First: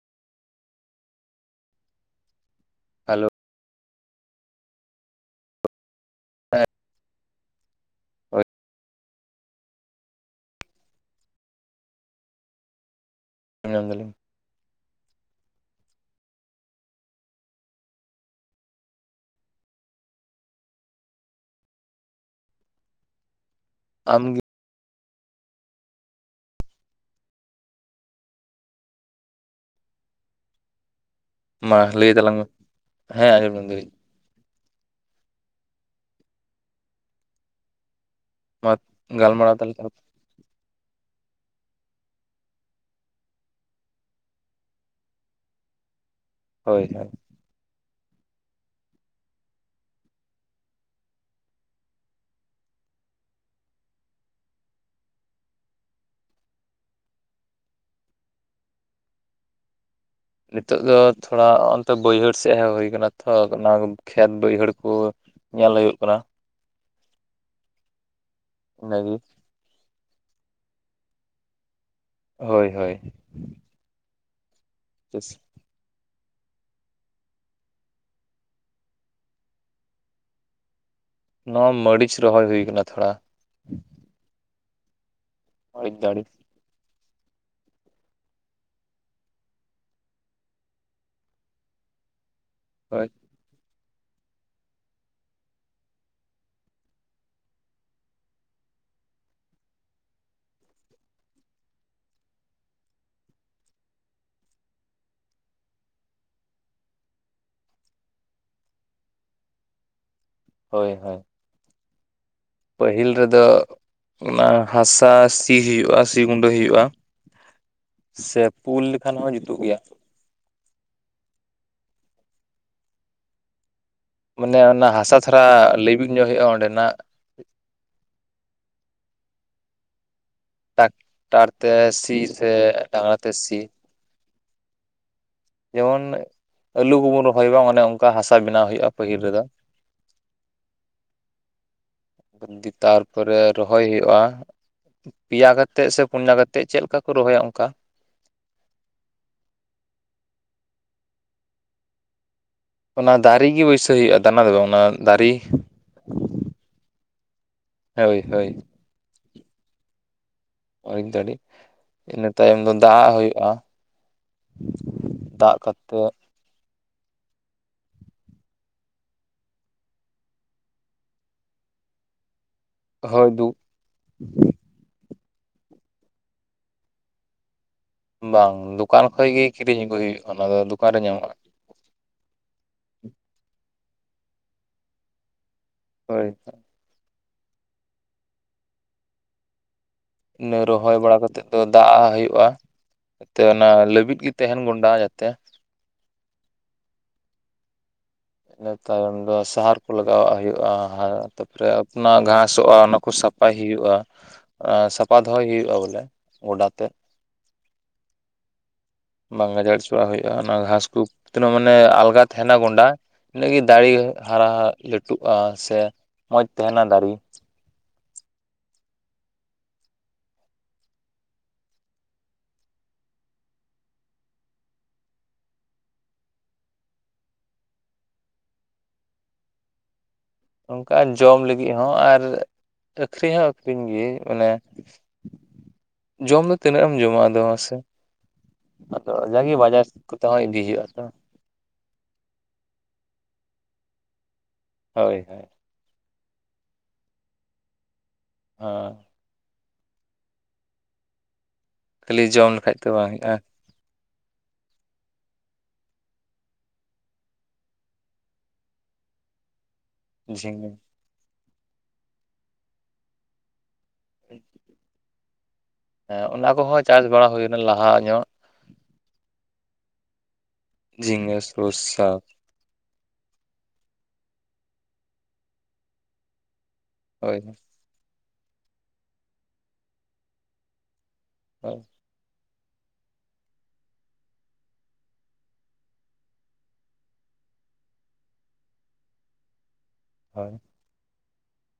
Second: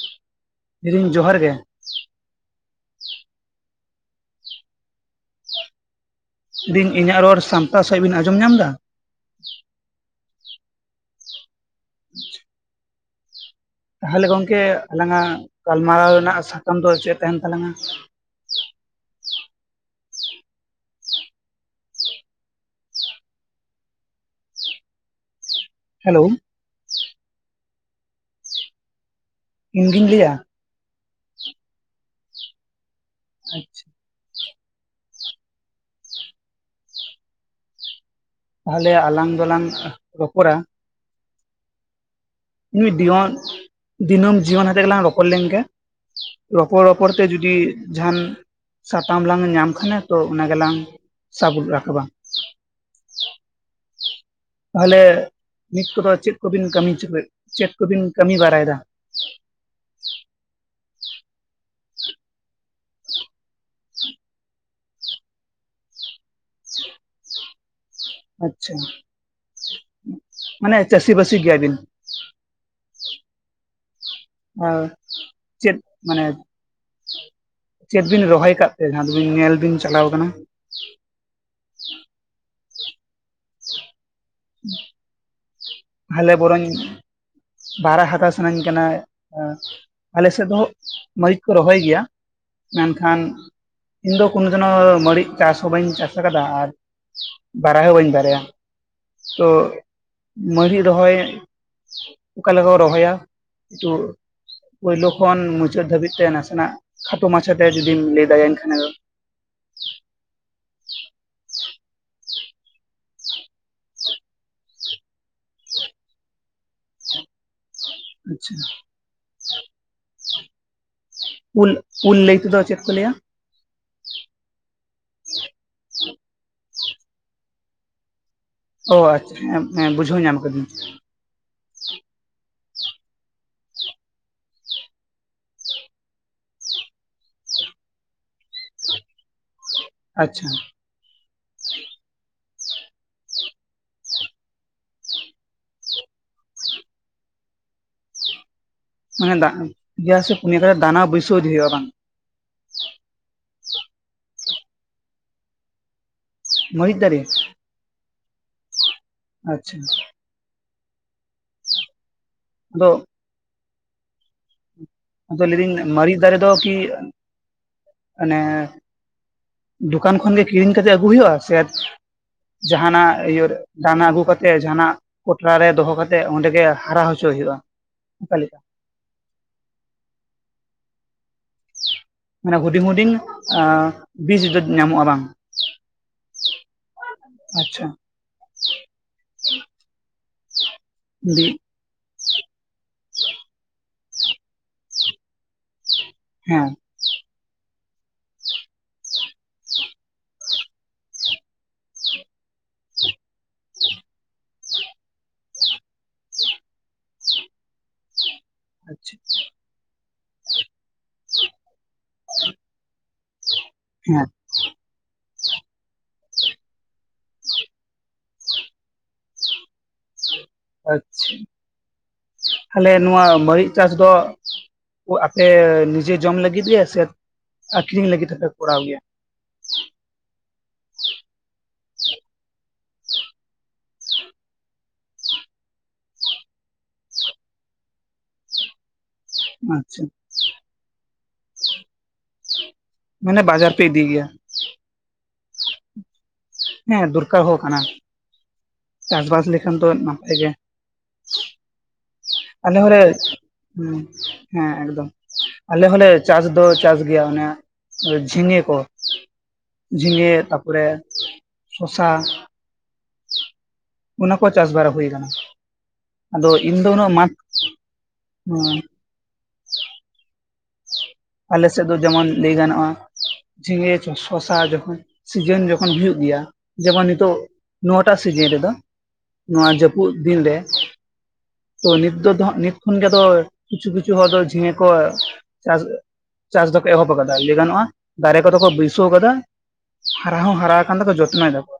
ᱞᱟ. ᱭᱫᱤᱧ ᱡᱚᱦᱟᱨ ᱜᱮ ᱾ ᱦᱮᱞᱳ ᱾ ᱦᱮᱸ ᱫᱤᱧ ᱤᱧᱟᱹᱜ ᱨᱚᱲ ᱥᱟᱢᱴᱟ ᱥᱮᱫ ᱵᱤᱱ ᱦᱳᱭ ᱟᱸᱡᱚᱢ ᱧᱟᱢ ᱮᱫᱟ? [inaudible] ᱟᱸᱡᱚᱢ ᱧᱟᱢ ᱫᱟᱞᱤᱧ ᱛᱟᱦᱚᱞᱮ ᱜᱚᱝᱠᱮ ᱟᱞᱟᱝᱜᱟᱜ ᱜᱟᱞᱢᱟᱨᱟᱣ ᱨᱮᱱᱟᱜ ᱥᱟᱠᱟᱢ ᱫᱚ ᱪᱮᱫ ᱛᱟᱦᱮᱱ ᱛᱟᱞᱟᱝᱟ? ᱟᱢᱜᱤ ᱦᱮᱞᱳ ᱾ ᱤᱧᱜᱤᱧ ᱞᱟᱹᱭᱟ? ᱢᱟ ᱞᱟᱹᱭ ᱛᱟᱞᱟᱝ ᱢᱮ ᱾ ᱦᱮᱸ ᱟᱡᱚᱸᱢ ᱧᱟᱢ ᱟᱪᱪᱷᱟ ᱫᱟᱞᱤᱧ ᱾ ᱢᱟ ᱛᱟᱦᱚᱞᱮ ᱟᱞᱟᱝ ᱜᱟᱞᱢᱟᱨᱟᱣ ᱫᱚᱞᱟᱝ ᱛᱟᱦᱚᱞᱮ ᱨᱚᱯᱚᱲᱟ ᱱᱩᱭ ᱫᱤᱭᱚᱱ ᱫᱤᱱᱟᱹᱢ ᱡᱤᱭᱚᱱ ᱦᱟᱛᱮᱜ ᱜᱮᱞᱟᱝ ᱨᱚᱯᱚᱲ ᱞᱮᱱᱜᱮ ᱨᱚᱯᱚᱲ ᱦᱳᱭ ᱦᱳᱭ ᱨᱚᱯᱚᱲ ᱛᱮ ᱡᱩᱫᱤ ᱡᱩᱫᱤ ᱡᱟᱦᱟᱱ ᱥᱟᱛᱟᱢ ᱞᱟᱝ ᱧᱟᱢ ᱠᱷᱟᱱ ᱛᱚ ᱚᱱᱟ ᱜᱮᱞᱟᱝ ᱥᱟᱵ ᱨᱟᱠᱟᱵᱟ ᱾ ᱛᱟᱦᱚᱞᱮ ᱱᱤᱛ ᱠᱚᱫᱚ ᱪᱮᱫ ᱠᱚᱵᱤᱱ ᱠᱟᱹᱢᱤ ᱪᱚ, ᱪᱮᱫ ᱠᱚᱵᱤᱱ ᱠᱟᱹᱢᱤ ᱵᱟᱲᱟᱭᱮᱫᱟ? ᱱᱤᱛᱚᱜ ᱫᱚ ᱛᱷᱚᱲᱟ ᱚᱱᱛᱮ ᱵᱟᱹᱭᱦᱟᱹᱲ ᱥᱮᱡ ᱦᱮᱸᱡ ᱦᱩᱭ ᱟᱠᱟᱱᱟ ᱾ ᱛᱚ ᱚᱱᱟ ᱠᱷᱮᱛ ᱵᱟᱹᱭᱦᱟᱹᱲ ᱠᱚ ᱧᱮᱞ ᱦᱩᱭᱩᱜ ᱠᱟᱱᱟ ᱾ ᱟᱪᱪᱷᱟ ᱤᱱᱟᱹᱜᱮ ᱢᱟᱱᱮ ᱪᱟᱹᱥᱤ-ᱵᱟᱹᱥᱤ ᱜᱮᱭᱟ ᱵᱤᱱ? ᱦᱚᱭ ᱦᱚᱭ ᱾ [unintelligible] ᱪᱟ. ᱥᱤ ᱪᱮᱫ ᱢᱟᱱᱮ, ᱪᱮᱫ ᱵᱤᱱ ᱨᱚᱦᱚᱭ ᱠᱟᱜ ᱛᱮ ᱡᱟᱦᱟᱸ ᱫᱚᱵᱤᱱ ᱧᱮᱞ ᱵᱤᱱ ᱪᱟᱞᱟᱣ ᱠᱟᱱᱟ? ᱱᱚᱣᱟ ᱢᱟᱹᱲᱤᱪ ᱨᱚᱦᱚᱭ ᱦᱩᱭ ᱟᱠᱟᱱᱟ ᱛᱷᱚᱲᱟ ᱾ [unintelligible] ᱢᱟᱹᱨᱤᱪ ᱫᱟᱲᱮ ᱦᱟᱞᱮ ᱵᱚᱨᱚᱧ ᱵᱟᱨᱟ ᱦᱟᱛᱟᱣ ᱥᱟᱱᱟᱧ ᱠᱟᱱᱟ᱾ ᱟᱞᱮ ᱥᱮᱫ ᱦᱚᱸ ᱢᱟᱹᱨᱤᱪ ᱠᱚ ᱨᱚᱦᱚᱭ ᱜᱮᱭᱟ ᱾ ᱦᱳᱭ ᱢᱮᱱᱠᱷᱟᱱ ᱤᱧ ᱫᱚ ᱠᱳᱱᱳ ᱫᱤᱱ ᱦᱚᱸ ᱢᱟᱹᱲᱤᱡ ᱪᱟᱥ ᱦᱚᱸ ᱵᱟᱹᱧ ᱪᱟᱥ ᱟᱠᱟᱫᱟ ᱟᱨ ᱵᱟᱲᱟᱭ ᱦᱚᱸ ᱵᱟᱹᱧ ᱵᱟᱲᱟᱭᱟ ᱛᱚ ᱢᱟᱨᱤᱡ ᱨᱚᱦᱚᱭ ᱚᱠᱟ ᱞᱮᱠᱟ ᱠᱚ ᱨᱚᱦᱚᱭᱟ? ᱯᱳᱭᱞᱳ ᱠᱷᱚᱱ ᱢᱩᱪᱟᱹᱫ ᱫᱷᱟᱹᱵᱤᱡ ᱛᱮ ᱱᱟᱥᱮᱱᱟᱜ ᱠᱷᱟᱴᱚ ᱢᱟᱪᱷᱟ ᱛᱮ ᱡᱩᱫᱤᱢ ᱞᱟᱹᱭ ᱫᱟᱲᱮᱭᱟᱹᱧ ᱠᱷᱟᱱ ᱫᱚ ᱦᱚᱭ ᱦᱚᱭ ᱾ ᱯᱟᱹᱦᱤᱞ ᱨᱮᱫᱚ ᱚᱱᱟ ᱦᱟᱥᱟ ᱥᱤ ᱦᱳᱭᱳᱜᱼᱟ, ᱥᱤ ᱜᱩᱸᱰᱟᱹ ᱦᱩᱭᱩᱜᱼᱟ ᱾ ᱥᱮ ᱟᱪᱪᱷᱟ ᱯᱩᱞ ᱞᱮᱠᱷᱟᱱ ᱦᱚᱸ ᱡᱩᱛᱩᱜ ᱜᱮᱭᱟ ᱾ ᱩᱞ, ᱩᱞ ᱞᱟᱹᱭ ᱛᱮᱫᱚ ᱪᱮᱫ ᱠᱚ ᱞᱟᱹᱭᱟ? ᱢᱟᱱᱮ ᱚᱱᱟ ᱦᱟᱥᱟ ᱫᱷᱟᱨᱟ ᱞᱟᱹᱵᱤᱫ ᱧᱚᱜ ᱦᱩᱭᱩᱜᱼᱟ ᱚᱸᱰᱮᱱᱟᱜ ᱚ ᱟᱪᱪᱷᱟ ᱦᱮᱸ ᱵᱩᱡᱷᱟᱹᱣ ᱧᱟᱢ ᱟᱠᱟᱫᱤᱧ ᱾ ᱴᱟᱠᱴᱟᱨ ᱛᱮ ᱥᱤ ᱥᱮ ᱰᱟᱝᱨᱟ ᱛᱮ ᱥᱤ ᱾ ᱡᱮᱢᱚᱱ ᱟᱹᱞᱩ ᱠᱚᱵᱚᱱ ᱨᱚᱦᱚᱭ ᱵᱟᱝ ᱚᱱᱮ ᱚᱱᱠᱟ ᱦᱟᱥᱟ ᱵᱮᱱᱟᱣ ᱦᱩᱭᱩᱜᱼᱟ ᱯᱟᱹᱦᱤᱞ ᱨᱮᱫᱚ ᱾ ᱟᱪᱪᱷᱟ ᱾ [unintelligible] ᱫᱤ ᱛᱟᱨᱯᱚᱨᱮ ᱨᱚᱦᱚᱭ ᱦᱩᱭᱩᱜᱼᱟ ᱾ ᱯᱮᱭᱟ ᱠᱟᱛᱮᱜ ᱥᱮ, ᱯᱩᱱᱭᱟ ᱠᱟᱛᱮᱜ ᱪᱮᱫ? ᱞᱮᱠᱟ ᱠᱚ ᱨᱚᱦᱚᱭᱟ ᱚᱱᱠᱟ ᱾ ᱢᱟᱱᱮ, ᱫᱟᱜ [unintelligible] ᱯᱮᱭᱟ ᱥᱮ ᱯᱩᱱᱭᱟ ᱠᱟᱛᱮᱫ, ᱫᱟᱱᱟ ᱵᱟ. ᱭᱥᱟ. ᱣ ᱤᱫᱤ ᱦᱩᱭᱩᱜᱼᱟ, ᱵᱟᱝ? ᱚᱱᱟ ᱫᱟᱨᱮ ᱜᱮ, ᱵᱟᱹᱭᱥᱟᱹᱣ ᱦᱩᱭᱩᱜᱼᱟ ᱾ ᱫᱟᱱᱟ ᱫᱚ ᱵᱟᱝ? ᱚᱱᱟ ᱫᱟᱨᱮ ᱾ ᱢᱟᱹᱨᱤᱪ ᱫᱟᱨᱮ? ᱦᱳᱭ, ᱦᱳᱭ ᱾ ᱟᱪᱪᱷᱟ ᱾ ᱚᱭᱤᱡ ᱫᱟᱰᱤᱹ [unintelligible] ᱤᱱᱟᱹ ᱛᱟᱭᱚᱢ ᱫᱚ, ᱟᱫᱚ ᱫᱟᱜ ᱦᱩᱭᱩᱜᱼᱟ ᱾ ᱟᱫᱚ ᱞᱟᱹᱭ [unintelligible] ᱢᱟᱨᱤᱪ ᱫᱟᱨᱮ ᱫᱚ ᱠᱤ ᱢᱟᱱᱮ, ᱫᱳᱠᱟᱱ ᱠᱷᱚᱱᱜᱮ ᱠᱤᱨᱤᱧ ᱠᱟᱛᱮᱫ ᱟᱹᱜᱩ ᱦᱩᱭᱩᱜᱻᱟ ᱥᱮ? ᱡᱟᱦᱟᱸᱱᱟᱜ, ᱦᱳᱭ ᱤᱭᱟᱹ ᱫᱩ ᱫᱟᱱᱟ ᱟᱹᱜᱩ ᱠᱟᱛᱮᱫ, ᱡᱟᱦᱟᱸᱱᱟᱜ ᱯᱚᱴᱞᱟ ᱨᱮ, ᱫᱚᱦᱚ, ᱠᱟᱛᱮᱜ ᱚᱸᱰᱮ ᱜᱮ, ᱦᱟᱨᱟ ᱦᱚᱪᱚ ᱦᱩᱭᱩᱜᱼᱟ ᱾ ᱵᱟᱝ!? ᱫᱚᱠᱟᱱ ᱠᱷᱚᱡ ᱜᱮ ᱠᱤᱨᱤᱧ ᱟᱹᱜᱩᱭ ᱦᱩᱭᱩᱜᱼᱟ ᱾ ᱚᱱᱟ ᱫᱚ ᱫᱚᱠᱟᱱ ᱨᱮ ᱧᱟᱢᱚᱜᱼᱟ ᱾ ᱢᱟᱱᱮ, ᱦᱩᱰᱤᱧ-ᱦᱩᱰᱤᱧ ᱵᱤᱡᱽ ᱧᱟᱢᱚᱜᱼᱟ, ᱵᱟᱝ? ᱦᱳᱭ ᱾ ᱟᱪᱪᱷᱟ ᱾ ᱤᱱᱟᱹ, ᱨᱚᱦᱚᱭ ᱵᱟᱲᱟ ᱠᱟᱛᱮᱫ ᱵᱤ ᱫᱚ ᱫᱟᱜ ᱟᱜ ᱦᱩᱭᱩᱜᱼᱟ ᱾ ᱡᱟᱛᱮ ᱚᱱᱟ ᱞᱟᱹᱵᱤᱫ ᱜᱮ, ᱛᱟᱦᱮᱱ ᱜᱚᱸᱰᱟ ᱡᱟ ᱛᱮ ᱾ ᱦᱮᱸ᱾ ᱤᱱᱟᱹ ᱛᱟᱭᱚᱢ ᱫᱚ, ᱥᱟᱦᱟᱨ ᱠᱚ ᱞᱟᱜᱟᱣᱼᱟᱜ ᱦᱩᱭᱩᱜᱼᱟ ᱾ ᱛᱟᱯᱚᱨᱮ ᱟᱯᱱᱟ ᱜᱷᱟᱸᱥᱚᱜᱼᱟ, ᱚᱱᱟ ᱠᱚ ᱥᱟᱯ ᱥᱟᱯᱷᱟᱭ ᱦᱩᱭᱩᱜᱼᱟ, ᱥᱟᱯᱷᱟ ᱫᱚᱦᱚᱭ ᱦᱩᱭᱩᱜᱼᱟ ᱵᱚᱞᱮ, ᱜᱚᱰᱟ ᱛᱮᱫ ᱾ ᱟᱪᱪᱷᱟ ᱾ ᱵᱟᱝ ᱜᱟᱡᱟᱲ, ᱦᱚᱪᱚᱣᱟᱜ ᱦᱩᱭᱩᱜᱼᱟ ᱾ ᱚᱱᱟ ᱜᱷᱟᱸᱥ ᱠᱚ, ᱛᱤᱱᱟᱹᱜ ᱢᱟᱱᱮ ᱟᱞᱜᱟ ᱛᱟᱦᱮᱱᱟ ᱜᱚᱸᱰᱟ, ᱤᱱᱟᱹᱜ ᱜᱮ ᱫᱟᱨᱮ ᱦᱮᱸ ᱟᱪᱪᱷᱟ ᱦᱟᱨᱟ ᱞᱟᱹᱴᱩᱜᱼᱟ ᱾ ᱥᱮ ᱢᱚᱡᱽ ᱛᱟᱦᱮᱱᱟ ᱫᱟᱨᱮ ᱾ ᱟᱪᱪᱷᱟ ᱾ ᱛᱟᱦᱞᱮ ᱱᱚᱣᱟ, ᱢᱟᱹᱨᱤᱪ ᱪᱟᱥ ᱫᱚ? ᱟᱯᱮ ᱱᱤᱡᱮ ᱡᱚᱢ ᱞᱟᱹᱜᱤᱫ ᱜᱮ, ᱥᱮ? ᱟᱠᱷᱨᱤᱧ ᱞᱟᱹᱜᱤᱫ ᱦᱚᱸᱯᱮ ᱠᱚᱨᱟᱣ ᱜᱮᱭᱟ ᱾ ᱚᱱᱠᱟ ᱡᱚᱢ ᱞᱟᱹᱜᱤᱫ ᱦᱚᱸ, ᱟᱨ ᱟᱹᱠᱷᱨᱤᱧ ᱦᱚᱸ ᱟᱹᱠᱷᱨᱤᱧ ᱜᱮ ᱚᱱᱟ ᱡᱚᱢ ᱫᱚ ᱛᱤᱱᱟᱹᱜ? ᱮᱢ ᱡᱚᱢᱟ ᱟᱫᱚ, ᱢᱟᱥᱮ! ᱟᱫᱚ, ᱡᱟᱜᱮ ᱵᱟᱡᱟᱨ ᱟᱪᱪᱷᱟ ᱠᱚᱛᱮ ᱦᱚᱸ ᱤᱫᱤ ᱦᱩᱭᱩᱜᱼᱟ ᱛᱚ ᱾ ᱢᱟᱱᱮ, ᱵᱟᱡᱟᱨ ᱯᱮ ᱤᱫᱤ ᱜᱮᱭᱟ? ᱦᱳᱭ, ᱦᱳᱭ ᱾ ᱦᱮᱸ, ᱫᱚᱨᱠᱟᱨ ᱦᱚᱸ ᱠᱟᱱᱟ ᱾ ᱦᱚᱸ ᱾ ᱪᱟᱥ-ᱵᱟᱥ, ᱞᱮᱠᱷᱟᱱ ᱫᱚ ᱱᱟᱯᱟᱭ ᱜᱮ ᱾ ᱠᱷᱟᱞᱤ, ᱡᱚᱢ ᱞᱮᱠᱷᱟᱡ ᱟᱞᱮ ᱫᱚ ᱦᱚᱸ ᱵᱟᱝ ᱞᱮ ᱦᱩᱭᱩᱜᱼᱟ ᱦᱩᱸ, ᱦᱮᱸᱼᱮᱠᱫᱚᱢ, ᱟᱞᱮ ᱦᱚᱸᱞᱮ, ᱪᱟᱥ ᱫᱚ ᱪᱟᱥ ᱜᱮᱭᱟ ᱚᱱᱮ ᱡᱷᱤᱸᱜᱮ ᱠᱚ, ᱡᱷᱤᱸᱜᱮ ᱡᱷᱤᱸᱜᱟᱹ ᱛᱟᱯᱚᱨᱮ ᱥᱚᱥᱟ ᱚᱱᱟ ᱠᱚ, ᱪᱟᱥ ᱵᱟᱲᱟ ᱦᱩᱭ ᱟᱠᱟᱱᱟ ᱾ ᱦᱮᱸ, ᱚᱱᱟ ᱠᱚᱦᱚᱸ ᱪᱟᱥ ᱵᱟᱲᱟ ᱦᱩᱭ ᱮᱱᱟ ᱞᱟᱦᱟ ᱧᱚᱜ ᱾ ᱱᱚᱣᱟ ᱡᱷᱤᱝᱜᱟᱹ ᱾ ᱟᱞᱮ, ᱥᱮᱫ ᱫᱚ ᱡᱮᱢᱚᱱ ᱞᱟᱹᱭ ᱜᱟᱱᱚᱜᱼᱟ, ᱡᱷᱤᱸᱜᱮ ᱥᱚᱥᱟ ᱡᱚᱠᱷᱚᱱ, ᱥᱤᱡᱮᱱ ᱡᱚᱠᱷᱚᱱ ᱦᱩᱭᱩᱜ ᱜᱮᱭᱟ ᱡᱮᱢᱚᱱ ᱱᱤᱛᱚᱜ, ᱦᱳᱭ ᱱᱚᱣᱟᱴᱟᱜ ᱥᱤᱡᱤᱱ ᱨᱮᱫᱚ, ᱱᱚᱣᱟ ᱡᱟᱹᱯᱩᱫ ᱫᱤᱱᱨᱮ ᱦᱚᱭ [unintelligible] ᱛᱚ ᱱᱤᱛᱫᱚ, ᱫᱚ ᱦᱟᱸᱜ ᱱᱤᱛ ᱠᱷᱚᱱ ᱜᱮ, ᱫᱚᱭ ᱠᱤᱪᱷᱩ ᱠᱤᱪᱷᱩ ᱦᱚᱲ ᱫᱚ, ᱡᱷᱤᱸᱜᱮ ᱠᱚ ᱪᱟᱥ ᱪᱟᱥ ᱫᱚᱠᱚ ᱮᱦᱚᱵ ᱟᱠᱟᱫᱟ, ᱾ ᱞᱟᱹᱭ ᱜᱟᱱᱚᱜᱼᱟ, ᱫᱟᱨᱮ ᱠᱚ ᱫᱚ ᱠᱚ, ᱵᱟᱹᱭᱥᱟᱹᱣ ᱟᱠᱟᱫᱟ, ᱦᱟᱨᱟ ᱦᱳᱭ ᱦᱚᱸ ᱦᱟᱨᱟ ᱠᱷᱟᱱ ᱫᱚ ᱠᱚ, ᱡᱚᱛᱱᱚᱭ ᱟᱫᱟᱠᱚ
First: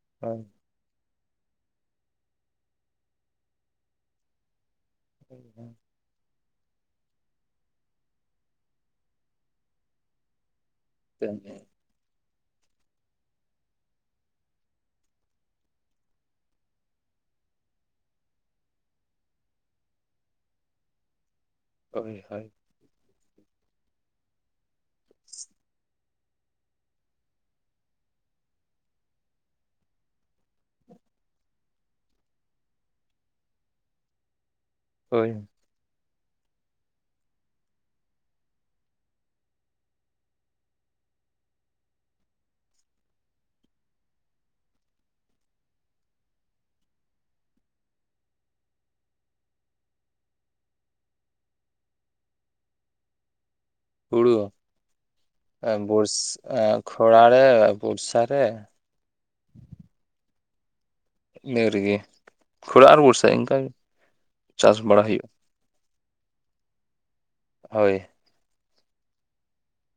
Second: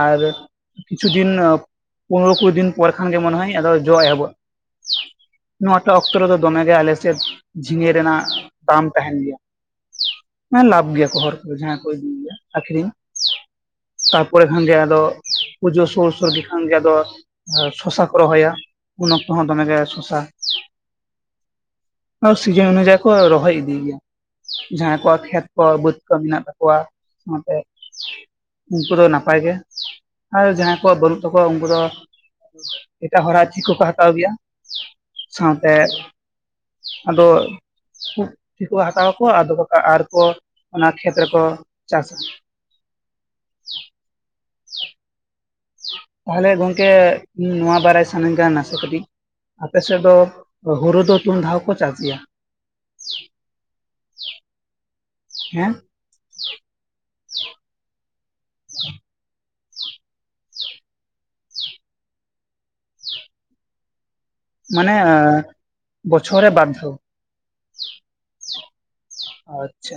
ᱟᱨ ᱦᱳᱭ ᱠᱤᱪᱷᱩ ᱫᱤᱱ, ᱯᱚᱱᱨᱚ, ᱠᱩᱲᱤ ᱫᱤᱱ ᱯᱚᱨ ᱠᱷᱟᱱ ᱜᱮ, ᱢᱚᱱᱮ ᱦᱚᱭ, ᱟᱫᱚ ᱡᱚ ᱮᱦᱚᱵᱚᱜᱼᱟ᱾ ᱱᱚᱣᱟᱴᱟᱜ ᱚᱠᱛᱚ ᱨᱮᱫᱚ ᱫᱚᱢᱮ ᱜᱮ ᱟᱞᱮᱥᱮᱫ ᱡᱷᱤᱸᱜᱮ ᱨᱮᱱᱟᱜ ᱫᱟᱢ ᱛᱟᱦᱮᱸᱱ ᱜᱮᱭᱟ, ᱢᱟᱱᱮ ᱞᱟᱵᱷ ᱜᱮᱭᱟ ᱠᱚ ᱦᱚᱲᱚ ᱠᱚ ᱡᱟᱦᱟᱸ ᱠᱚ ᱤᱫᱤ ᱜᱮᱭᱟ ᱟᱹᱠᱷᱨᱤᱧ᱾ ᱛᱟᱨ ᱯᱚᱨᱮ ᱠᱷᱟᱱ ᱜᱮ ᱟᱫᱚ, ᱯᱩᱡᱟᱹ ᱥᱳᱨ ᱥᱳᱨ ᱜᱮ ᱠᱷᱟᱱᱜᱮ ᱟᱫᱚ ᱥᱚᱥᱟ ᱠᱚ ᱨᱚᱦᱚᱭᱟ ᱩᱱ ᱚᱠᱛᱚ ᱦᱚᱸ ᱫᱚᱢᱮ ᱜᱮ ᱥᱚᱥᱟ [unintelligible] ᱟ ᱦᱳᱭ ᱥᱤᱡᱚᱱ ᱚᱱᱩᱡᱟᱭ ᱠᱚ ᱨᱚ ᱫᱚᱦᱚᱭ [unintelligible] ᱤᱫᱤ ᱜᱮᱭᱟ, ᱡᱟᱦᱟᱸᱭ ᱠᱚᱣᱟᱜ ᱠᱷᱮᱛ ᱠᱚ ᱵᱟᱹᱫᱽ ᱠᱚ ᱢᱮᱱᱟᱜ ᱛᱟᱠᱚᱣᱟ ᱚᱱᱛᱮᱼᱼ ᱩᱱᱠᱩ ᱫᱚ ᱱᱟᱯᱟᱭ ᱜᱮ, ᱟᱨ ᱡᱟᱦᱟᱸᱭ ᱠᱚᱣᱟᱜ ᱵᱟᱹᱱᱩᱜ ᱛᱟᱠᱚᱣᱟ ᱩᱱᱠᱩ ᱫᱚᱼᱼ ᱮᱴᱟᱜ ᱦᱚᱲᱟᱜ ᱪᱮᱫ ᱠᱚᱠᱚ ᱦᱟᱛᱟᱣ ᱜᱮᱭᱟ? ᱦᱳᱭ ᱥᱟᱶᱛᱮ ᱟᱫᱚ ᱠᱩᱜ ᱪᱮᱫ ᱠᱚ ᱦᱟᱛᱟᱣᱟ ᱠᱚ ᱟᱫᱚ ᱠᱚ ᱟᱨᱠᱚ ᱚᱱᱟ ᱠᱷᱮᱛ ᱨᱮᱠᱚ ᱪᱟᱥᱟ᱾ ᱛᱟᱦᱚᱞᱮ ᱜᱚᱝᱠᱮ ᱤᱧ ᱱᱚᱣᱟ ᱵᱟᱨᱟᱭ ᱥᱟᱱᱟᱧ ᱠᱟᱱᱟ ᱱᱟᱥᱮ ᱠᱟᱹᱴᱤᱡ᱾ ᱟᱯᱮᱥᱮᱫ ᱫᱚ ᱦᱳᱨᱳ ᱫᱚ ᱛᱩᱱᱫᱷᱟᱣ ᱠᱚ ᱪᱟᱥ ᱜᱮᱭᱟ? ᱦᱩᱲᱩ, ᱦᱮᱸ ᱵᱚᱥ ᱮᱸ ᱠᱷᱚᱲᱟ ᱲᱮ ᱵᱚᱨᱥᱟ ᱨᱮ᱾ ᱤᱱᱟᱹ ᱨᱮᱜᱮ ᱠᱷᱚᱲᱟ ᱟᱨ ᱵᱚᱨᱥᱟ ᱤᱱᱠᱟ ᱜᱮ᱾ ᱢᱟᱱᱮ ᱟᱻ ᱵᱚᱪᱷᱚᱨ ᱨᱮ ᱵᱟᱨ ᱫᱷᱟᱣ᱾ ᱦᱳᱭ᱾ ᱟᱪᱪᱷᱟ᱾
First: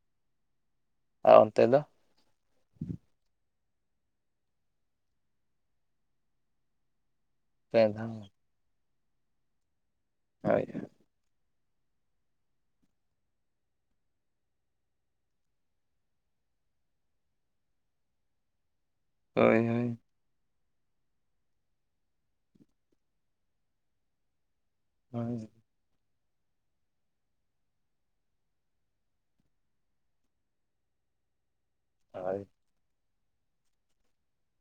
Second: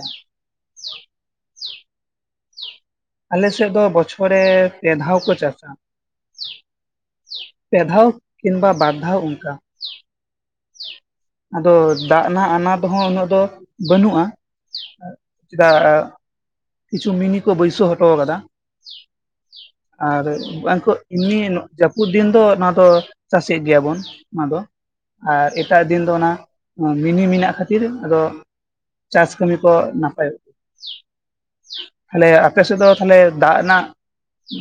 ᱟᱻ ᱚᱱᱛᱮ ᱫᱚ? ᱟᱞᱮ ᱥᱮᱫ ᱫᱚ ᱵᱚᱪᱷᱚᱨ ᱨᱮ ᱯᱮ ᱫᱷᱟᱣ ᱠᱚ ᱪᱟᱥᱟ᱾ ᱯᱮ ᱫᱷᱟᱣ ᱠᱤᱱᱵᱟ ᱵᱟᱨ ᱫᱷᱟᱣ ᱚᱱᱠᱟ᱾ ᱦᱳᱭ᱾ ᱟᱫᱚ ᱫᱟᱜ ᱱᱟᱜ ᱟᱱᱟᱛ ᱦᱚᱸ ᱩᱱᱟᱹᱜ ᱫᱚ ᱵᱟᱹᱱᱩᱜᱼᱟ᱾ ᱪᱮᱫᱟᱜ ᱠᱤᱪᱷᱩ ᱢᱤᱱᱤ ᱠᱚ ᱵᱟᱹᱭᱥᱟᱹᱣ ᱦᱚᱴᱚ ᱠᱟᱫᱟ᱾ ᱦᱳᱭ ᱦᱳᱭ ᱟᱨ ᱩᱱᱠᱟᱱ ᱠᱩᱜᱼᱼ ᱤᱢᱱᱤ ᱡᱟᱹᱯᱩᱫ ᱫᱤᱱ ᱫᱚ ᱱᱚᱣᱟ ᱫᱚ ᱪᱟᱥᱮᱫ ᱜᱮᱭᱟᱵᱚᱱ ᱚᱱᱟ ᱫᱚ ᱟᱨ ᱮᱼᱼ ᱫᱤᱱ ᱫᱚ ᱱᱟᱜ ᱢᱤᱱᱤ ᱢᱮᱱᱟᱜ ᱠᱷᱟᱹᱛᱤᱨ ᱟᱫᱚ ᱪᱟᱥ ᱠᱟᱹᱢᱤ ᱠᱚ ᱱᱟᱯᱟᱭᱚᱜ ᱜᱮ᱾ ᱛᱟᱦᱚᱞᱮ ᱟᱯᱮ ᱥᱮᱫ ᱫᱚ ᱛᱟᱦᱞᱮ ᱫᱟᱜ ᱨᱮᱱᱟᱜ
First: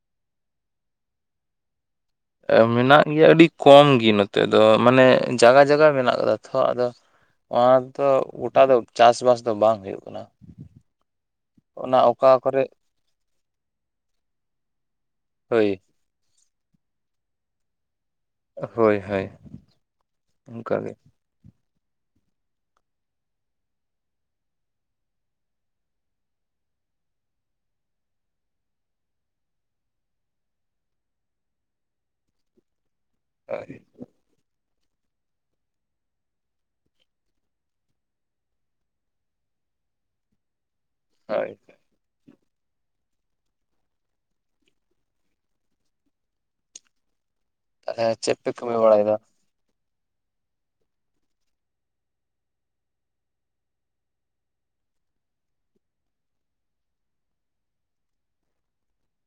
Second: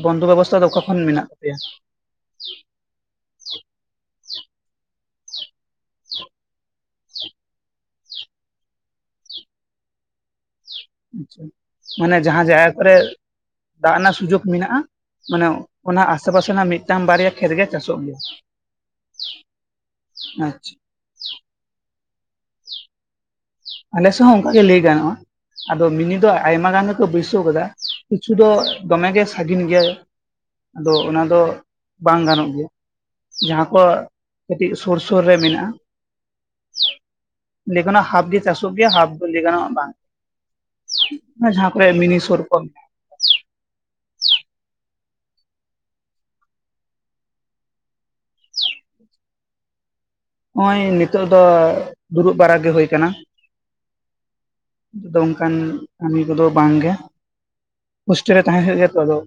ᱵᱚᱱᱫᱚ ᱵᱮᱵᱚᱥᱛᱟ ᱫᱚ ᱚᱠᱟ ᱠᱷᱚᱱ ᱢᱮᱱᱟᱜ ᱛᱟᱯᱮᱭᱟ? ᱢᱮᱱᱟᱜ ᱜᱮᱭᱟ ᱟᱹᱰᱤ ᱠᱚᱢ ᱜᱮ ᱱᱚᱛᱮ ᱫᱚ, ᱢᱟᱱᱮ ᱡᱟᱜᱟ ᱡᱟᱜᱟ ᱢᱮᱱᱟᱜ ᱠᱟᱫᱟ ᱛᱷᱚ ᱟᱫᱚ ᱚᱱᱟ ᱫᱚ ᱜᱚᱴᱟ ᱫᱚ ᱪᱟᱥᱵᱟᱥ ᱫᱚ ᱵᱟᱝ ᱦᱩᱭᱩᱜ ᱠᱟᱱᱟ᱾ ᱟᱪᱪᱷᱟ, ᱚᱱᱟ ᱢᱟᱱᱮ ᱚᱠᱟ ᱡᱟᱦᱟᱸ ᱡᱟᱭᱜᱟ ᱠᱚᱨᱮ ᱫᱟᱜ ᱨᱮᱱᱟᱜ ᱥᱩᱡᱳᱜ ᱢᱮᱱᱟᱜ-ᱟᱼᱼ ᱢᱟᱱᱮ ᱦᱳᱭ ᱚᱱᱟ ᱟᱥᱮᱯᱟᱥᱮ ᱨᱮᱱᱟᱜ ᱢᱤᱫᱴᱟᱝ ᱵᱟᱨᱭᱟ ᱠᱷᱮᱛ ᱜᱮ ᱪᱟᱥᱚᱜ ᱜᱮᱭᱟ᱾ ᱦᱳᱭ ᱦᱳᱭ, ᱟᱪᱪᱷᱟ ᱚᱱᱠᱟᱜᱮ᱾ ᱟᱞᱮᱥᱮᱜ ᱦᱚᱸ ᱚᱱᱠᱟᱜᱮ ᱞᱟᱹᱭ ᱜᱟᱱᱚᱜᱼᱟ᱾ ᱟᱫᱚ ᱢᱤᱱᱤ ᱫᱚ ᱟᱭᱢᱟ ᱜᱟᱱ ᱜᱮᱠᱚ ᱵᱟᱹᱭᱥᱟᱹᱣ ᱠᱟᱫᱟ ᱠᱤᱪᱷᱩ ᱫᱚ ᱫᱚᱢᱮᱜᱮ ᱥᱟᱹᱜᱤᱱ ᱜᱮᱭᱟ᱾ ᱟᱫᱚ ᱚᱱᱟ ᱫᱚ ᱵᱟᱝ ᱜᱟᱱᱚᱜ ᱜᱮᱭᱟ ᱡᱟᱦᱟᱸ ᱠᱚᱼᱼ ᱦᱳᱭ ᱠᱟᱹᱴᱤᱡ ᱥᱳᱨ ᱥᱳᱨ ᱨᱮ ᱢᱮᱱᱟᱜ-ᱟ ᱤᱱᱮ ᱠᱷᱚᱱᱟᱜ ᱦᱟᱯ ᱜᱮᱼᱼ ᱪᱟᱥᱚᱜ ᱜᱮᱭᱟ ᱦᱟᱯᱷ ᱫᱚᱭ ᱞᱮᱭᱜᱟᱱᱚᱜ-ᱟ ᱵᱟᱝ ᱦᱳᱭ ᱡᱟᱦᱟᱸ ᱠᱚᱨᱮ ᱢᱤᱱᱤ ᱥᱳᱨ ᱠᱚ ᱛᱟᱦᱞᱮ ᱪᱮᱫ ᱯᱮ ᱠᱟᱢᱤ ᱵᱟᱲᱟᱭᱮᱫᱟ? ᱱᱚᱜ-ᱚᱭ ᱱᱤᱛᱚᱜ ᱫᱚ ᱫᱩᱲᱩᱵ ᱵᱟᱲᱟ ᱜᱮ ᱦᱳᱭ ᱠᱟᱱᱟ᱾ ᱟᱫᱚ ᱚᱱᱠᱟᱱ ᱠᱟᱹᱢᱤ ᱠᱚᱫᱚ ᱵᱟᱝᱜᱮ᱾ ᱦᱳᱥᱴᱮᱞ ᱨᱮ ᱛᱟᱦᱮᱸ ᱦᱳᱭᱳᱜ ᱜᱮᱭᱟ ᱛᱚ ᱟᱫᱚᱼᱼ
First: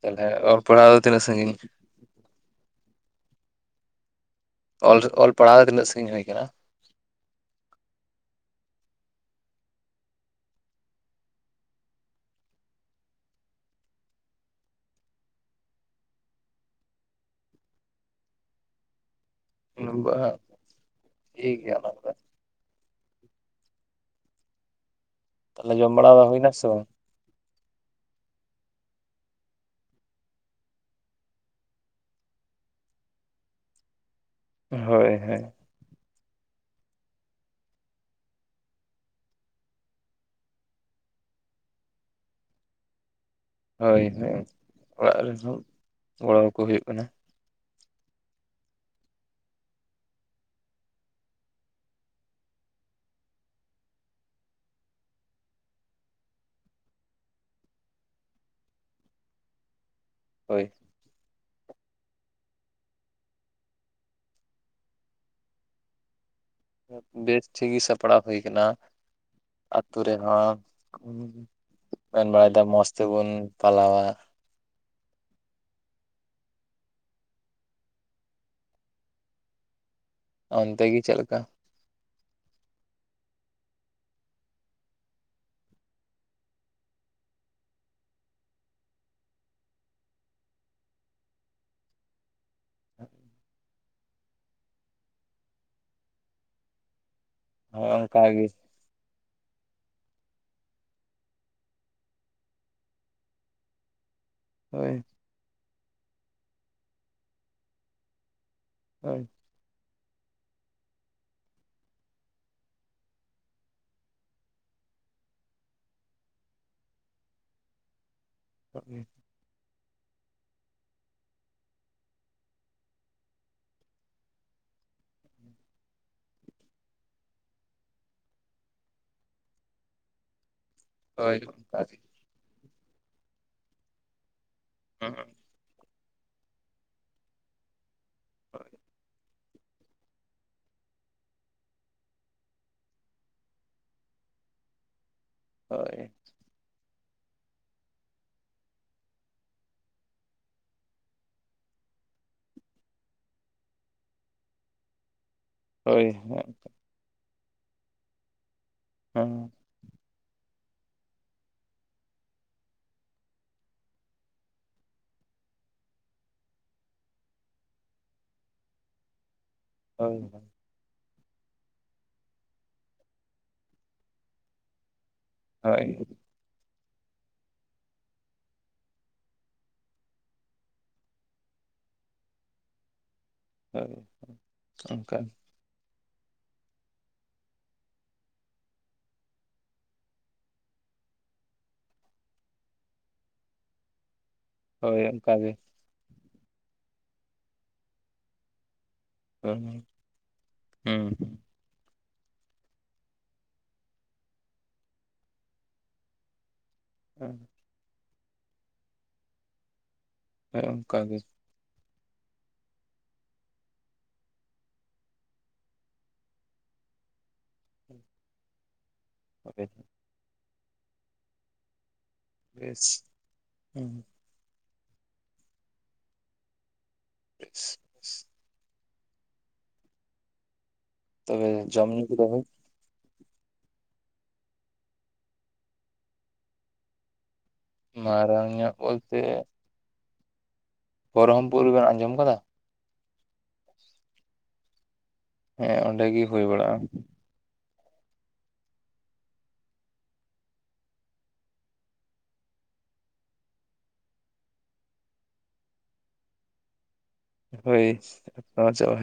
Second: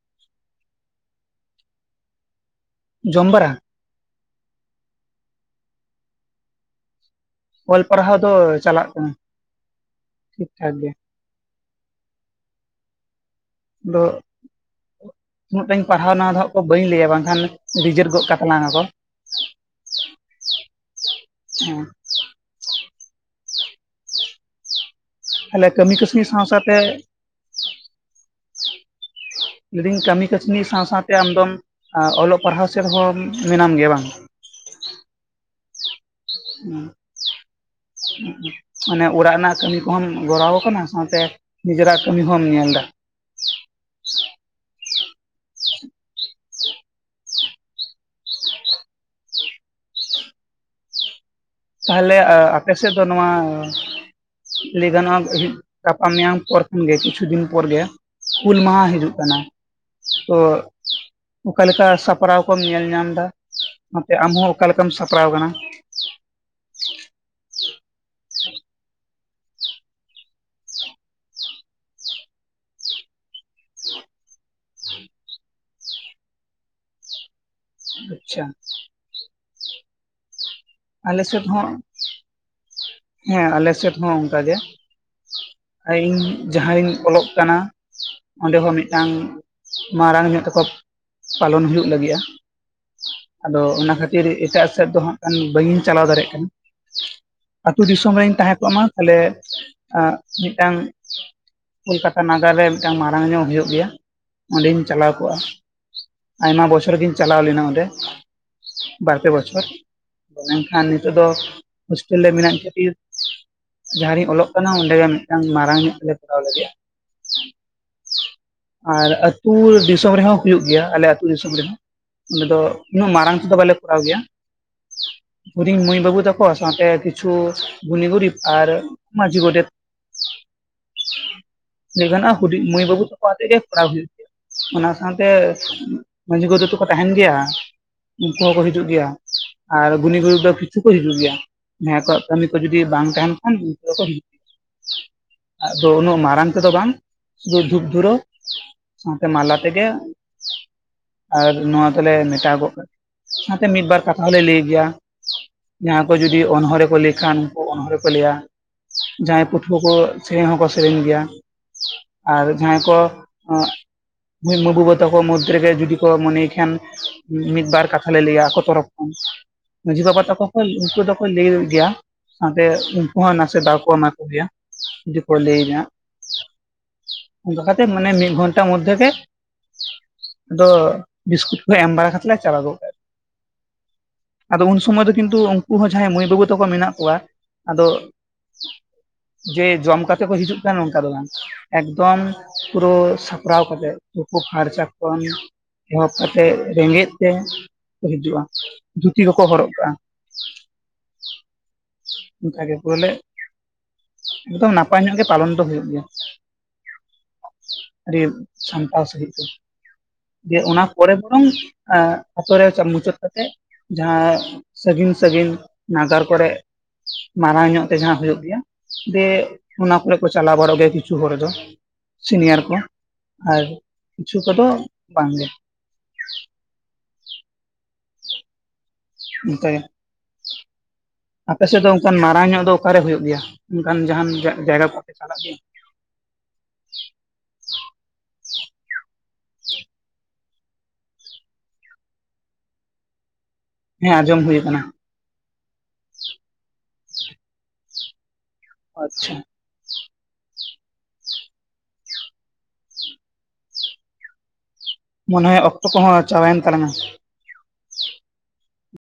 ᱛᱟᱦᱚᱞᱮ ᱚᱞ ᱯᱟᱲᱦᱟᱣ ᱫᱚ ᱛᱤᱱᱟᱹᱜ ᱥᱟᱺᱜᱤᱧ᱾ ᱡᱚᱢᱵᱟᱨᱟ? ᱚᱞ ᱚᱞ ᱯᱟᱲᱦᱟᱣ ᱛᱤᱱᱟᱹᱜ ᱥᱟᱺᱜᱤᱧ ᱦᱩᱭ ᱠᱟᱱᱟ? ᱚᱞ ᱯᱟᱲᱦᱟᱣ ᱫᱚ ᱪᱟᱞᱟᱜ ᱠᱟᱱᱟ ᱴᱷᱤᱠ ᱴᱷᱟᱠ ᱜᱮ᱾ ᱫᱚᱻ ᱩᱱᱟᱹᱜ ᱴᱟᱧ ᱯᱟᱲᱦᱟᱣ ᱚᱱᱟ ᱫᱚ ᱦᱟᱜ ᱠᱚ ᱵᱟᱹᱧ ᱞᱟᱹᱭᱟ ᱵᱟᱝᱠᱷᱟᱱ ᱨᱤᱡᱮᱨ ᱜᱚᱫ ᱠᱟᱛᱟᱞᱟᱝ ᱟᱠᱚ᱾ ᱧᱩᱜᱵᱟᱜ ᱴᱷᱤᱠ ᱜᱮ ᱚᱱᱟᱫᱚ᱾ ᱛᱟᱦᱞᱮ ᱛᱟᱦᱚᱞᱮ ᱠᱟᱹᱢᱤ ᱡᱚᱢ ᱵᱟᱲᱟ ᱠᱟᱹᱥᱱᱤ ᱫᱚ ᱥᱟᱶ ᱦᱩᱭᱱᱟ ᱥᱮ ᱥᱟᱶᱛᱮ ᱵᱟᱝ? ᱞᱟᱹᱭᱫᱟᱹᱧ ᱠᱟᱹᱢᱤ ᱠᱟᱹᱥᱱᱤ ᱥᱟᱶ ᱥᱟᱶᱛᱮ ᱟᱢᱫᱚᱢ ᱚᱞᱚᱜ ᱯᱟᱲᱦᱟᱣ ᱥᱮᱫ ᱦᱚᱸ ᱢᱮᱱᱟᱢ ᱜᱮᱭᱟ ᱵᱟᱝ? ᱦᱳᱭ ᱦᱮᱸ ᱩᱸᱦᱩᱜ ᱢᱟᱱᱮ ᱚᱲᱟᱜ ᱨᱮᱱᱟᱜ ᱠᱟᱹᱢᱤ ᱠᱚᱦᱚᱢ ᱜᱚᱨᱟᱣ ᱠᱟᱱᱟ ᱥᱟᱶᱛᱮ ᱱᱤᱡᱮᱨᱟᱜ ᱠᱟᱹᱢᱤ ᱦᱚᱸᱢ ᱧᱮᱞ ᱫᱟ᱾ ᱦᱳᱭ ᱦᱳᱭ ᱚᱲᱟᱜ ᱨᱮᱱ ᱦᱚᱸ ᱜᱚᱲᱚᱣᱟᱠᱚ ᱦᱩᱭᱩᱜ ᱠᱟᱱᱟ᱾ ᱛᱟᱦᱚᱞᱮ ᱟᱯᱮ ᱥᱮᱫ ᱫᱚ ᱱᱚᱣᱟ ᱞᱟᱹᱭ ᱜᱟᱱᱚᱜ-ᱟ ᱜᱟᱯᱟ ᱢᱮᱭᱟᱝ ᱯᱚᱨ ᱠᱷᱚᱱᱜᱮ ᱠᱤᱪᱷᱩ ᱫᱤᱱ ᱯᱚᱨ ᱜᱮ ᱦᱩᱞ ᱢᱟᱦᱟ ᱦᱤᱡᱩᱜ ᱠᱟᱱᱟ᱾ ᱛᱚ ᱦᱳᱭ ᱚᱠᱟ ᱞᱮᱠᱟ ᱥᱟᱯᱲᱟᱣ ᱠᱚᱢ ᱧᱮᱞ ᱧᱟᱢ ᱫᱟ ᱚᱱᱟᱛᱮ ᱟᱢ ᱦᱚᱸ ᱚᱠᱟ ᱞᱮᱠᱟᱢ ᱥᱟᱯᱲᱟᱣ ᱠᱟᱱᱟ? ᱵᱮᱥ ᱴᱷᱤᱠ ᱜᱮ ᱥᱟᱯᱲᱟᱣ ᱦᱩᱭ ᱠᱟᱱᱟ ᱟᱛᱳ ᱨᱮᱦᱚᱸ ᱢᱮᱱ ᱵᱟᱲᱟᱭᱮᱫᱟ ᱢᱚᱸᱡᱽ ᱛᱮᱵᱚᱱ ᱯᱟᱞᱟᱣᱟ᱾ ᱟᱪᱪᱷᱟ᱾ ᱟᱢ ᱟᱞᱮ ᱥᱮᱫ ᱦᱚᱸ ᱦᱮᱸ ᱟᱞᱮ ᱥᱮᱫ ᱦᱚᱸ ᱚᱱᱠᱟᱜᱮ᱾ ᱤᱧ ᱡᱟᱦᱟᱸ ᱨᱤᱧ ᱚᱞᱚᱜ ᱠᱟᱱᱟ ᱚᱸᱰᱮ ᱦᱚᱸ ᱢᱤᱫᱴᱟᱝ ᱢᱟᱨᱟᱝ ᱧᱚᱜ ᱛᱮᱠᱚ ᱯᱟᱞᱚᱱ ᱦᱩᱭᱩᱜ ᱞᱟᱹᱜᱤᱫ-ᱟ᱾ ᱟᱫᱚ ᱚᱱᱟ ᱠᱷᱟᱹᱛᱤᱨ ᱮᱴᱟᱜ ᱥᱮᱫ ᱫᱚ ᱦᱟᱸᱜ ᱠᱷᱟᱱ ᱵᱟᱹᱧ ᱪᱟᱞᱟᱣ ᱫᱟᱲᱮᱭᱟᱜ ᱠᱟᱱᱟ᱾ ᱟᱹᱛᱩ ᱦᱳᱭ ᱫᱤᱥᱚᱢ ᱚᱱᱠᱟ ᱨᱤᱧ ᱜᱮ ᱛᱟᱦᱮᱸ ᱠᱚᱜ ᱢᱟ ᱛᱟᱦᱞᱮ ᱢᱤᱫᱴᱟᱝ ᱠᱳᱞᱠᱟᱛᱟ ᱱᱟᱜᱟᱨ ᱨᱮ ᱢᱤᱫᱴᱟᱝ ᱢᱟᱨᱟᱝ ᱧᱚᱜ ᱦᱩᱭᱩᱜ ᱜᱮᱭᱟ᱾ ᱚᱸᱰᱮᱧ ᱦᱳᱭ ᱪᱟᱞᱟᱣ ᱠᱚᱜᱼᱟ ᱟᱭᱢᱟ ᱵᱚᱪᱷᱚᱨ ᱜᱤᱧ ᱪᱟᱞᱟᱣ ᱞᱮᱱᱟ ᱚᱸᱰᱮ ᱦᱳᱭ ᱵᱟᱨᱯᱮ ᱵᱚᱪᱷᱚᱨ ᱢᱮᱱᱠᱷᱟᱱ ᱱᱤᱛᱚᱜ ᱫᱚ ᱦᱳᱥᱴᱮᱞ ᱨᱮ ᱢᱮᱱᱟᱹᱧ ᱠᱷᱟᱛᱤᱨ ᱡᱟᱦᱟᱸᱨᱤᱧ ᱚᱞᱚᱜ ᱠᱟᱱᱟ ᱚᱸᱰᱮᱜᱮ ᱢᱤᱫᱴᱟᱱ ᱢᱟᱨᱟᱝ ᱧᱚᱜ ᱞᱮ ᱠᱚᱨᱟᱣ ᱞᱟᱹᱜᱤᱫᱼᱟ᱾ ᱦᱳᱭ ᱟᱨ ᱟᱹᱛ ᱦᱩᱞ ᱫᱤᱥᱚᱢ ᱨᱮᱦᱚᱸ ᱦᱩᱭᱩᱜ ᱜᱮᱭᱟ ᱟᱞᱮ ᱟᱛᱳ ᱫᱤᱥᱚᱢ ᱨᱮᱦᱚᱸ ᱚᱸᱰᱮ ᱫᱚ ᱩᱱᱟᱹᱜ ᱢᱟᱨᱟᱝ ᱛᱮᱫᱚ ᱵᱟᱞᱮ ᱠᱚᱨᱟᱣ ᱜᱮᱭᱟ᱾ ᱦᱩᱰᱤᱧ ᱢᱟᱹᱭ ᱵᱟᱹᱵᱩ ᱛᱟᱠᱚ ᱥᱟᱶᱛᱮ ᱠᱤᱪᱷᱩ ᱜᱩᱱᱤ ᱜᱩᱨᱤᱵ ᱟᱨ ᱢᱟᱹᱡᱷᱤ ᱜᱚᱰᱮᱛ ᱦᱳᱭ ᱚᱱᱠᱟ ᱜᱮ ᱞᱮᱭ ᱜᱟᱱᱚᱜᱼᱟ ᱦᱩᱰᱤᱧ ᱢᱟᱹᱭ ᱵᱟᱹᱵᱩ ᱛᱟᱠᱚ ᱟᱛᱮ ᱜᱮ ᱠᱚᱨᱟᱣ ᱦᱩᱭᱩᱜ ᱜᱮᱭᱟ ᱚᱱᱟ ᱥᱟᱶᱛᱮ ᱦᱳᱭ ᱢᱟᱹᱡᱷᱤ ᱜᱚᱰᱷᱮᱛ ᱫᱚᱠᱚ ᱛᱟᱦᱮᱱ ᱜᱮᱭᱟ ᱩᱱᱠᱩ ᱦᱚᱸᱠᱚ ᱦᱤᱡᱩᱜ ᱜᱮᱭᱟ᱾ ᱟᱨ ᱜᱩᱱᱤ ᱜᱩᱨᱩᱤ ᱫᱚ ᱠᱤᱪᱷᱩ ᱠᱚ ᱦᱤᱡᱩᱜ ᱜᱮᱭᱟ ᱱᱟᱭ ᱠᱚᱣᱟᱜ ᱠᱟᱹᱢᱤ ᱠᱚ ᱡᱩᱫᱤ ᱵᱟᱝ ᱛᱟᱦᱮᱱ ᱠᱷᱟᱱ ᱩᱱᱠᱩ ᱫᱚᱠᱚ ᱦᱤᱡᱩᱜ ᱜᱮᱭᱟ᱾ ᱟᱫᱚ ᱦᱳᱭ ᱩᱱᱟᱹᱜ ᱢᱟᱨᱟᱝ ᱛᱮᱫᱚ ᱵᱟᱝ ᱥᱩᱫᱩ ᱫᱷᱩᱯ ᱫᱷᱩᱨᱟᱹ ᱥᱟᱶᱛᱮ ᱢᱟᱞᱟ ᱛᱮᱜᱮ ᱟᱨ ᱱᱚᱣᱟ ᱫᱚᱞᱮ ᱢᱮᱴᱟᱣ ᱜᱚᱜ ᱥᱟᱶᱛᱮ ᱢᱤᱫ ᱵᱟᱨ ᱠᱟᱛ ᱛᱟᱦᱚᱞᱮ ᱞᱟᱹᱭ ᱜᱮᱭᱟ ᱦᱳᱭ ᱡᱟᱦᱟᱸ ᱠᱚ ᱡᱩᱫᱤ ᱚᱱᱚᱬᱦᱮ ᱠᱚ ᱞᱟᱹᱭ ᱠᱷᱟᱱ ᱩᱱᱠᱩ ᱚᱱᱚᱬᱦᱮ ᱠᱚ ᱞᱟᱹᱭᱟ᱾ ᱦᱮᱸ ᱡᱟᱭ ᱯᱟᱹᱴ ᱯᱷᱳᱠᱚ ᱥᱮᱨᱮᱧ ᱦᱚᱸᱠᱚ ᱥᱮᱨᱮᱧ ᱜᱮᱭᱟ ᱟᱨ ᱡᱟᱦᱟᱸᱭ ᱠᱚ ᱦᱩᱸᱜ ᱢᱟᱹᱭ ᱵᱟᱹᱵᱩ ᱛᱟᱠᱚ ᱢᱩᱫᱽ ᱨᱮᱜᱮ ᱡᱩᱫᱤ ᱠᱚ ᱢᱚᱱᱮᱭ ᱠᱷᱟᱱ ᱢᱤᱫᱵᱟᱨ ᱠᱟᱛᱷᱟ ᱞᱮ ᱞᱟᱹᱭᱟ ᱟᱠᱚ ᱛᱚᱨᱚᱯ ᱠᱷᱚᱱ ᱢᱟᱹᱡᱷᱤ ᱵᱟᱵᱟ ᱦᱳᱭ ᱛᱟᱠᱚ ᱠᱷᱚᱱ ᱩᱱᱠᱩ ᱫᱚ ᱠᱚ ᱞᱟᱹᱭᱚᱜ ᱫᱮᱭᱟ ᱥᱟᱶᱛᱮ ᱩᱱᱠᱩ ᱦᱚᱸ ᱱᱟᱥᱮ ᱫᱟᱣᱠᱚ ᱮᱢᱟ ᱠᱚᱜᱮᱭᱟ᱾ ᱡᱩᱫᱤᱠᱚ ᱞᱟᱹᱭᱟᱹᱧᱟ᱾ ᱦᱳᱭ ᱚᱱᱠᱟ ᱠᱟᱛᱮᱜ ᱢᱟᱱᱮ ᱢᱤᱫ ᱜᱷᱚᱱᱴᱟ ᱢᱚᱫᱷᱮ ᱜᱮ ᱟᱫᱚ ᱵᱤᱥᱠᱩᱴ ᱠᱚ ᱮᱢ ᱵᱟᱲᱟ ᱠᱟᱛᱮᱫ ᱪᱟᱞᱟᱜᱚᱜ ᱯᱮ᱾ [inaudible] ᱟᱫᱚ ᱩᱱ ᱥᱚᱢᱚᱭ ᱫᱚ ᱚᱱᱠᱟ ᱠᱤᱱᱛᱩ ᱩᱱᱠᱩ ᱦᱚᱸ ᱡᱟᱦᱟᱸᱭ ᱢᱟᱹᱭ ᱵᱟᱹᱵᱩ ᱛᱟᱠᱚ ᱢᱮᱱᱟᱜ ᱠᱚᱣᱟ ᱟᱫᱚ ᱡᱮ ᱡᱚᱢ ᱠᱟᱛᱮ ᱠᱚ ᱦᱤᱡᱩᱜ ᱠᱟᱱᱟ ᱱᱚᱝᱠᱟ ᱫᱚ ᱵᱟᱝ ᱮᱠᱫᱚᱢ ᱯᱩᱨᱟᱹ ᱥᱟᱯᱨᱟᱣ ᱠᱟᱛᱮᱜ᱾ ᱛᱩᱯᱩ ᱯᱷᱟᱨᱪᱟ ᱦᱳᱭ ᱠᱷᱚᱱ ᱚᱱᱠᱟ ᱜᱮ ᱮᱦᱚᱵ ᱠᱟᱛᱮᱫ ᱨᱮᱸᱜᱮᱡ ᱛᱮ ᱠᱚ ᱦᱤᱡᱩᱜᱼᱟ᱾ ᱫᱷᱩᱛᱤ ᱠᱚᱠᱚ ᱦᱩᱸ ᱦᱚᱨᱚᱜ ᱠᱟᱜᱼᱟ ᱦᱩᱸ ᱾ ᱚᱱᱠᱟ ᱜᱮ ᱵᱚᱞᱮ ᱮᱠᱫᱚᱢ ᱱᱟᱯᱟᱭ ᱧᱚᱜ ᱜᱮ ᱯᱟᱞᱚᱱ ᱫᱚ ᱦᱩᱭᱩᱜ ᱜᱮᱭᱟ᱾ [inaudible] ᱟᱹᱰᱤ ᱥᱟᱢᱴᱟᱣ ᱥᱟᱹᱦᱤᱡ ᱛᱮ, ᱫᱤᱭᱮ ᱚᱱᱟ ᱚᱱᱠᱟ ᱯᱚᱨᱮ ᱜᱮ ᱵᱚᱨᱚᱝ ᱟᱛᱳ ᱨᱮ ᱪᱟ ᱢᱩᱪᱟᱹᱫ ᱠᱟᱛᱮᱜ ᱡᱟᱦᱟᱸ ᱥᱟᱹᱜᱤᱧ-ᱥᱟᱹᱜᱤᱧ ᱱᱟᱜᱟᱨ ᱠᱚᱨᱮᱜ ᱢᱟᱨᱟᱝ ᱧᱚᱜ ᱛᱮ ᱡᱟᱦᱟᱸ ᱦᱩᱭᱩᱜ ᱜᱮᱭᱟ ᱫᱮ ᱦᱳᱭ ᱚᱱᱟ ᱠᱚᱨᱮ ᱠᱚ ᱪᱟᱞᱟᱣ ᱵᱟᱲᱚᱜ ᱜᱮᱭᱟ ᱠᱤᱪᱷᱩ ᱦᱚᱲ ᱫᱚ ᱥᱤᱱᱤᱭᱟᱨ ᱠᱚ ᱵᱮᱥ ᱟᱨ ᱦᱩᱸ ᱠᱤᱪᱷᱩ ᱠᱚᱫᱚ ᱵᱟᱝᱜᱮ᱾ [inaudible] ᱚᱱᱠᱟ ᱜᱮ, ᱛᱚᱵᱮ ᱟᱯᱮ ᱥᱮᱫ ᱫᱚ ᱡᱚᱢ ᱧᱩ ᱚᱱᱠᱟᱱ ᱠᱚᱫᱚ ᱢᱟᱨᱟᱝ ᱧᱚᱜ ᱫᱚ ᱚᱠᱟᱨᱮ ᱦᱩᱭᱩᱜ ᱜᱮᱭᱟ, ᱚᱱᱠᱟᱱ ᱡᱟᱦᱟᱱ ᱡᱟᱭᱜᱟ ᱠᱚᱯᱮ ᱪᱟᱞᱟᱜ ᱜᱮᱭᱟ? ᱢᱟᱨᱟᱝ ᱧᱚᱹᱜ ᱵᱚᱞᱛᱮ ᱯᱚᱨᱚᱢᱯᱩᱨ ᱵᱮᱱ ᱟᱸᱡᱚᱢ ᱟᱠᱟᱫᱟ? ᱦᱮᱸ ᱟᱸᱡᱚᱢ ᱦᱩᱭ ᱟᱠᱟᱱᱟ᱾ ᱦᱮᱸ ᱚᱸᱰᱮ ᱜᱤ ᱦᱩᱭ ᱵᱟᱲᱟᱜᱼᱟ᱾ ᱟᱪᱷᱟ᱾ ᱢᱚᱱᱮ ᱦᱚᱭ ᱚᱠᱛᱚ ᱠᱚᱦᱚᱸ ᱪᱟᱵᱟᱭᱮᱱ ᱛᱟᱞᱟᱝᱟ? ᱦᱳᱭ ᱪᱟᱵᱟ ᱦᱤᱡᱩᱜ᱾